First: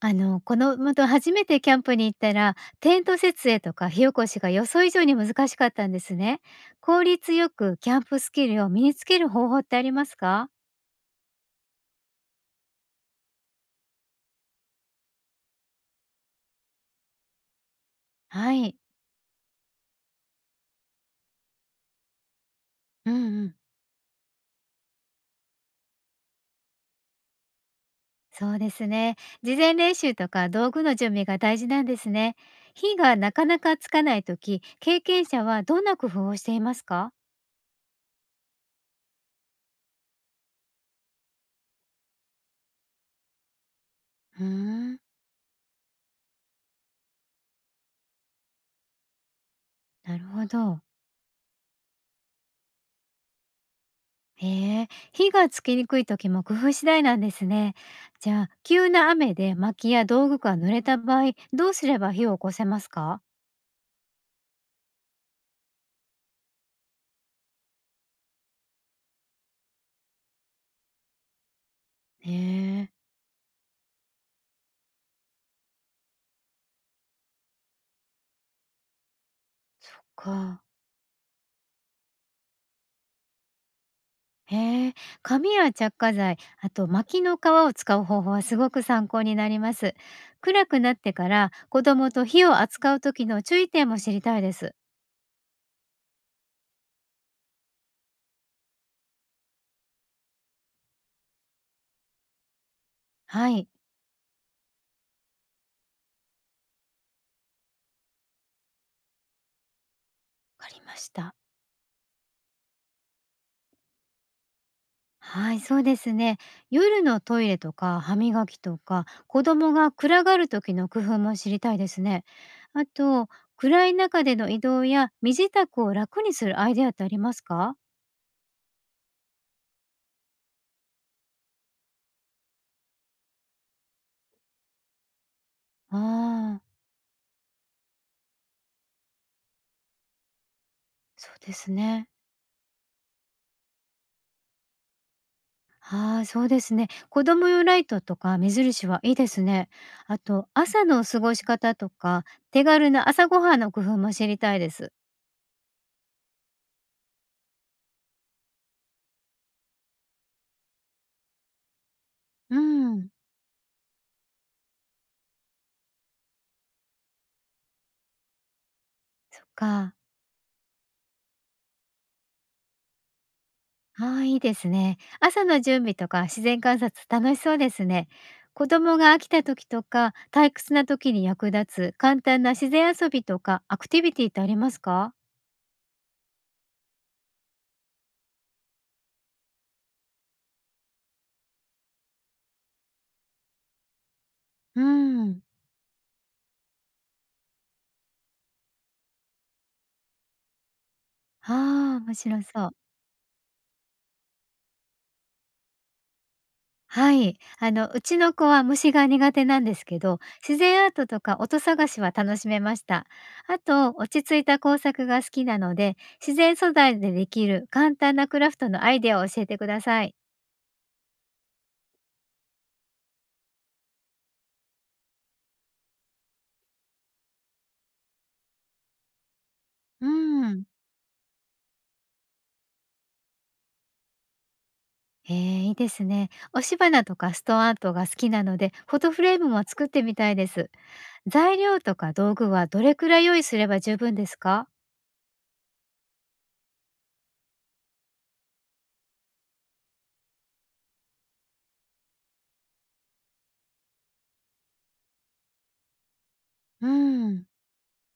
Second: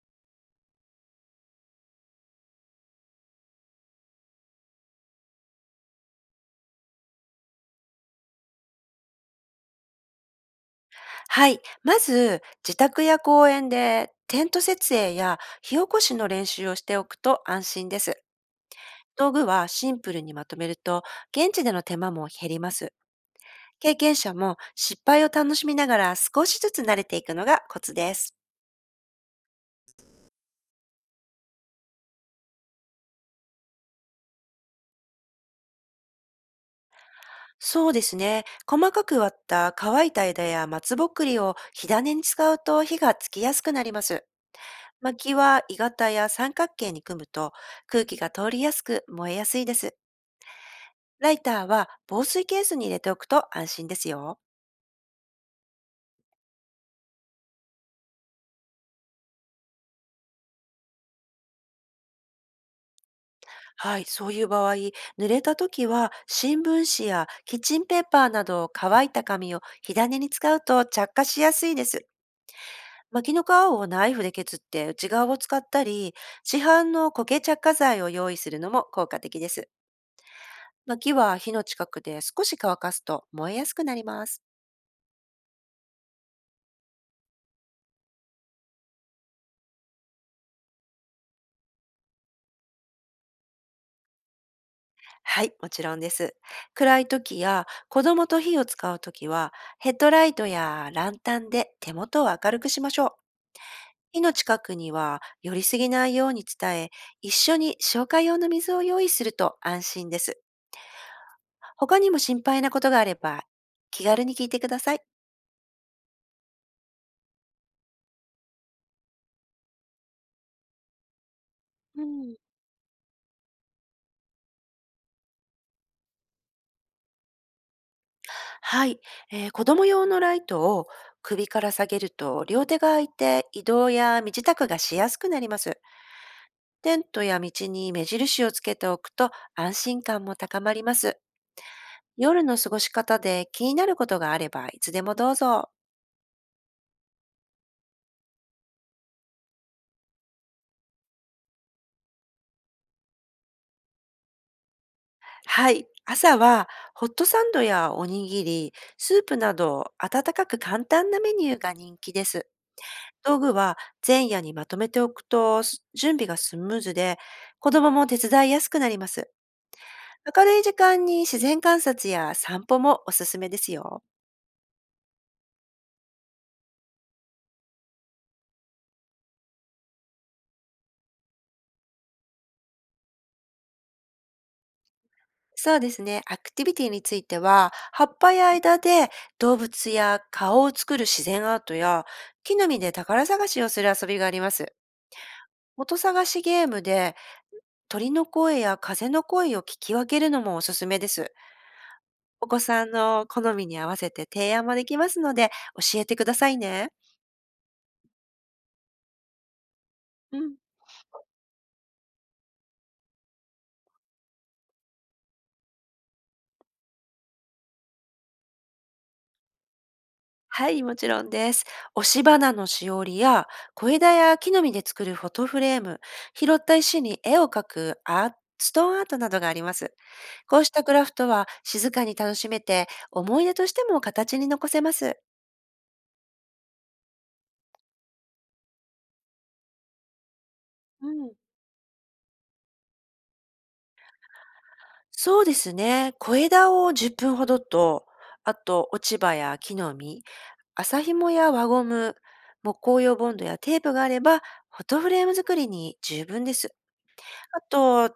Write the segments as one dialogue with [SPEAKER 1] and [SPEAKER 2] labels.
[SPEAKER 1] このまた初めてキャンプに行ったら、テント設営とか火起こしが予想以上に難しかったんですね。効率よくキャンプスキルを身につける方法ってありますか？
[SPEAKER 2] はい。まず、自宅や公園でテント設営や火起こしの練習をしておくと安心です。
[SPEAKER 1] はい。
[SPEAKER 2] 道具はシンプルにまとめると、現地での手間も減ります。
[SPEAKER 1] うんうん。
[SPEAKER 2] 経験者も失敗を楽しみながら少しずつ慣れていくのがコツです。
[SPEAKER 1] そうですね。事前練習とか道具の準備が大事なんですね。火がなかなかつかないとき、経験者はどんな工夫をしていますか？
[SPEAKER 2] そうですね。細かく割った乾いた枝や松ぼっくりを火種に使うと火がつきやすくなります。
[SPEAKER 1] うーん、
[SPEAKER 2] 薪は鋳型や三角形に組むと空気が通りやすく燃えやすいです。
[SPEAKER 1] なるほど。
[SPEAKER 2] ライターは防水ケースに入れておくと安心ですよ。
[SPEAKER 1] へえ、火がつきにくい時も工夫次第なんですね。じゃあ、急な雨で薪や道具が濡れた場合、どうすれば火を起こせますか？
[SPEAKER 2] はい、そういう場合、濡れた時は新聞紙やキッチンペーパーなど乾いた紙を火種に使うと着火しやすいです。
[SPEAKER 1] へえ、
[SPEAKER 2] 薪の皮をナイフで削って内側を使ったり、市販の苔着火剤を用意するのも効果的です。
[SPEAKER 1] そっか。
[SPEAKER 2] 薪は火の近くで少し乾かすと燃えやすくなります。
[SPEAKER 1] へえ、紙や着火剤、あと薪の皮を使う方法はすごく参考になります。暗くなってから子供と火を扱う時の注意点も知りたいです。
[SPEAKER 2] はい、もちろんです。暗い時や子供と火を使う時は、ヘッドライトやランタンで手元を明るくしましょう。
[SPEAKER 1] はい、
[SPEAKER 2] 火の近くには寄りすぎないように伝え、一緒に消火用の水を用意すると安心です。
[SPEAKER 1] わかりました。
[SPEAKER 2] 他にも心配なことがあれば、気軽に聞いてください。
[SPEAKER 1] はい、そうですね。夜のトイレとか歯磨きとか、子供が暗がる時の工夫も知りたいです
[SPEAKER 2] う
[SPEAKER 1] ね。
[SPEAKER 2] ん、
[SPEAKER 1] あと、暗い中での移動や身支度を楽にするアイデアってありますか？
[SPEAKER 2] はい、子供用のライトを首から下げると両手が空いて移動や身支度がしやすくなります。
[SPEAKER 1] ああー、
[SPEAKER 2] テントや道に目印をつけておくと安心感も高まります。
[SPEAKER 1] そうですね。
[SPEAKER 2] 夜の過ごし方で気になることがあればいつでもどうぞ。
[SPEAKER 1] ああ、そうですね。子供用ライトとか目印はいいですね。あと、朝の過ごし方とか、手軽な朝ごはんの工夫も知りたいです。
[SPEAKER 2] はい。朝はホットサンドやおにぎり、スープなど温かく簡単なメニューが人気です。
[SPEAKER 1] うん、
[SPEAKER 2] 道具は前夜にまとめておくとす準備がスムーズで子供も手伝いやすくなります。
[SPEAKER 1] そっか。
[SPEAKER 2] 明るい時間に自然観察や散歩もおすすめですよ。
[SPEAKER 1] ああ、いいですね。朝の準備とか自然観察楽しそうですね。子供が飽きた時とか退屈な時に役立つ簡単な自然遊びとかアクティビティってありますか？
[SPEAKER 2] そうですね。アクティビティについては、葉っぱや間で動物や顔を作る自然アートや、木の実で宝探しをする遊びがあります。
[SPEAKER 1] うん。
[SPEAKER 2] 音探しゲームで鳥の声や風の声を聞き分けるのもおすすめです。
[SPEAKER 1] ああ、面白
[SPEAKER 2] お子
[SPEAKER 1] そう。
[SPEAKER 2] さんの好みに合わせて提案もできますので、教えてくださいね。
[SPEAKER 1] はい。うちの子は虫が苦手なんですけど、
[SPEAKER 2] うん。
[SPEAKER 1] 自然アートとか音探しは楽しめました。あと、落ち着いた工作が好きなので、自然素材でできる簡単なクラフトのアイデアを教えてください。
[SPEAKER 2] はい、もちろんです。押し花のしおりや小枝や木の実で作るフォトフレーム、拾った石に絵を描くアーストーンアートなどがあります。
[SPEAKER 1] う
[SPEAKER 2] こ
[SPEAKER 1] ん。
[SPEAKER 2] うしたクラフトは静かに楽しめて、思い出としても形に残せます。
[SPEAKER 1] えーいいですね。押し花とかストンアートが好きなので、フォトフレームも作ってみたいです。
[SPEAKER 2] うん。
[SPEAKER 1] 材料とか道具はどれくらい用意すれば十分ですか？
[SPEAKER 2] そうですね。小枝を10分ほどと、あと落ち葉や木の実、麻紐や輪ゴム、木工用ボンドやテープがあれば、フォトフレーム作りに十分です。
[SPEAKER 1] うん、
[SPEAKER 2] あと、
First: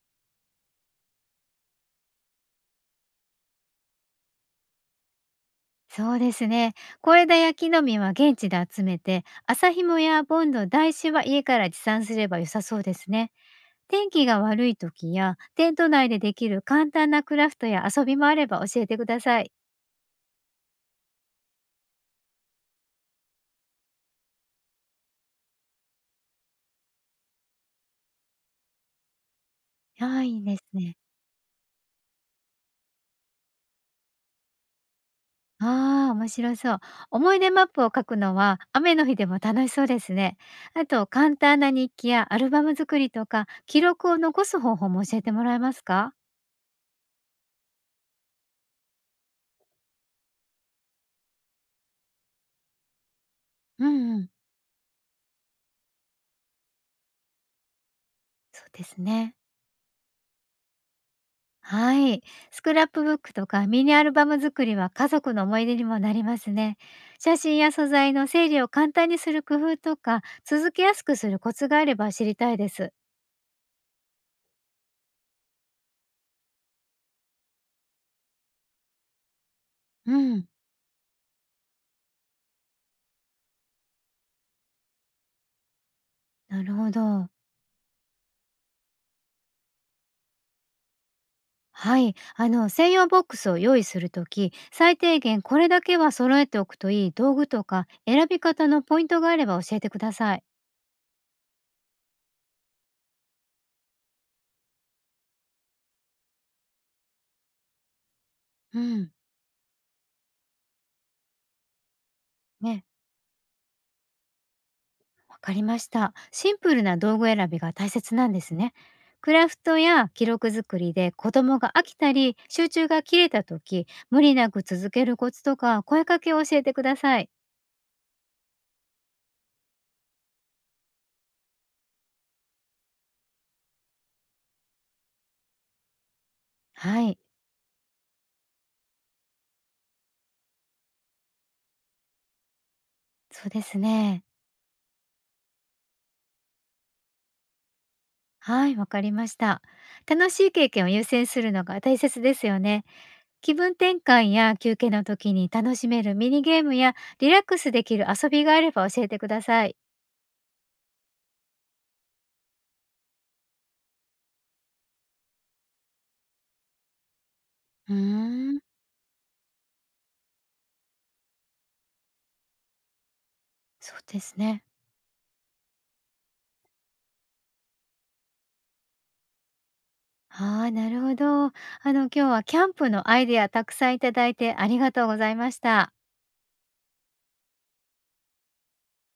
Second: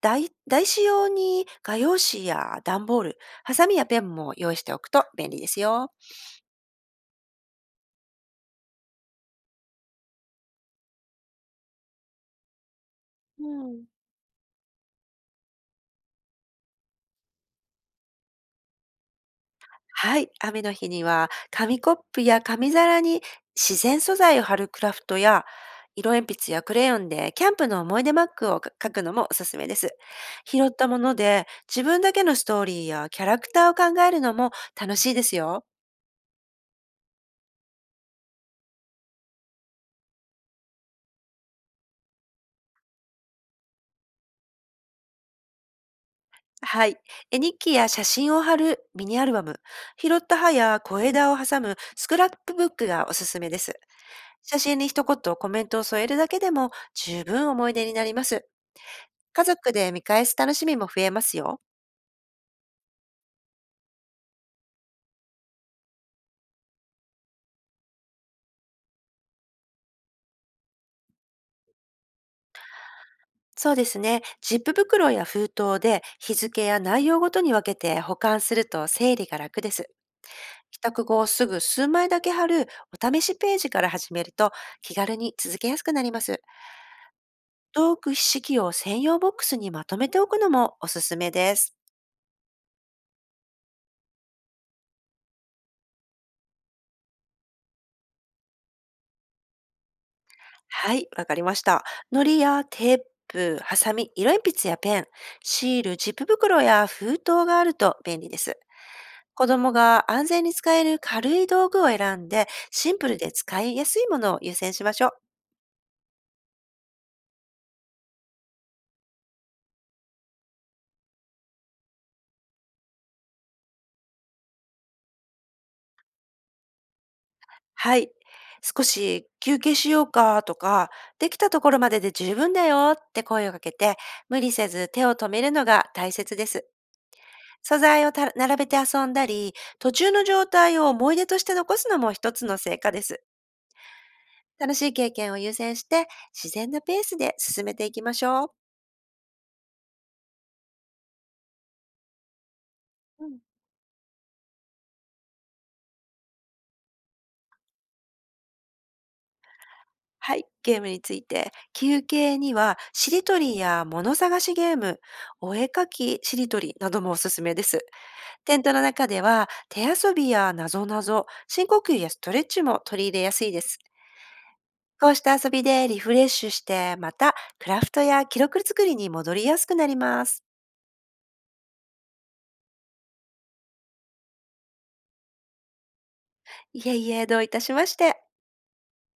[SPEAKER 2] 台紙用に画用紙や段ボール、ハサミやペンも用意しておくと便利ですよ。
[SPEAKER 1] そうですね。小枝や木の実は現地で集めて、麻紐やボンド、台紙は家から持参すれば良さそうですね。
[SPEAKER 2] うん。
[SPEAKER 1] 天気が悪い時や、テント内でできる簡単なクラフトや遊びもあれば教えてください。
[SPEAKER 2] はい、雨の日には紙コップや紙皿に自然素材を貼るクラフトや色鉛筆やクレヨンでキャンプの思い出マックをか書くのもおすすめです。
[SPEAKER 1] はい、いいです
[SPEAKER 2] 拾った
[SPEAKER 1] ね。
[SPEAKER 2] もので自分だけのストーリーやキャラクターを考えるのも楽しいですよ。
[SPEAKER 1] ああ、面白そう。思い出マップを書くのは雨の日でも楽しそうですね。あと、簡単な日記やアルバム作りとか、記録を残す方法も教えてもらえますか？
[SPEAKER 2] はい。絵日記や写真を貼るミニアルバム、拾った葉や小枝を挟むスクラップブックがおすすめです。
[SPEAKER 1] うんうん、
[SPEAKER 2] 写真に一言コメントを添えるだけでも十分思い出になります。
[SPEAKER 1] そうですね。
[SPEAKER 2] 家族で見返す楽しみも増えますよ。
[SPEAKER 1] はい。スクラップブックとかミニアルバム作りは家族の思い出にもなりますね。写真や素材の整理を簡単にする工夫とか、続けやすくするコツがあれば知りたいです。
[SPEAKER 2] そうですね。ジップ袋や封筒で日付や内容ごとに分けて保管すると整理が楽です。
[SPEAKER 1] うん、
[SPEAKER 2] 帰宅後すぐ数枚だけ貼るお試しページから始めると気軽に続けやすくなります。
[SPEAKER 1] なるほど。
[SPEAKER 2] トーク式を専用ボックスにまとめておくのもおすすめです。
[SPEAKER 1] はい、専用ボックスを用意するとき、最低限これだけは揃えておくといい道具とか選び方のポイントがあれば教えてください。
[SPEAKER 2] はい、わかりました。糊やテープ、ハサミ、色鉛筆やペン、シール、ジップ袋や封筒があると便利です。
[SPEAKER 1] うん、
[SPEAKER 2] 子供が安全に使える軽い道具を選んで、
[SPEAKER 1] ね、
[SPEAKER 2] シンプルで使いやすいものを優先しましょう。
[SPEAKER 1] わかりました。シンプルな道具選びが大切なんですね。クラフトや記録作りで子供が飽きたり集中が切れた時無理なく続けるコツとか声かけを教えてください？
[SPEAKER 2] はい。少し休憩しようかとか、できたところまでで十分だよって声をかけて、無理せず手を止めるのが大切です。
[SPEAKER 1] はい、
[SPEAKER 2] 素材を並べて遊んだり、途中の状態を思い出として残すのも一つの成果です。
[SPEAKER 1] そうですね。
[SPEAKER 2] 楽しい経験を優先して、自然なペースで進めていきましょう。
[SPEAKER 1] はい、わかりました。楽しい経験を優先するのが大切ですよね。
[SPEAKER 2] うん、
[SPEAKER 1] 気分転換や休憩の時に楽しめるミニゲームやリラックスできる遊びがあれば教えてください。
[SPEAKER 2] はい、ゲームについて。休憩には、しりとりや物探しゲーム、お絵かきしりとりなどもおすすめです。
[SPEAKER 1] うー
[SPEAKER 2] テ
[SPEAKER 1] ん、
[SPEAKER 2] ントの中では、手遊びやなぞなぞ、深呼吸やストレッチも取り入れやすいです。
[SPEAKER 1] そうですね。
[SPEAKER 2] こうした遊びでリフレッシュして、またクラフトや記録作りに戻りやすくなります。
[SPEAKER 1] ああ、なるほど。今日はキャンプのアイデアたくさんいただいてありがとうございました。
[SPEAKER 2] いえいえ、どういたしまして。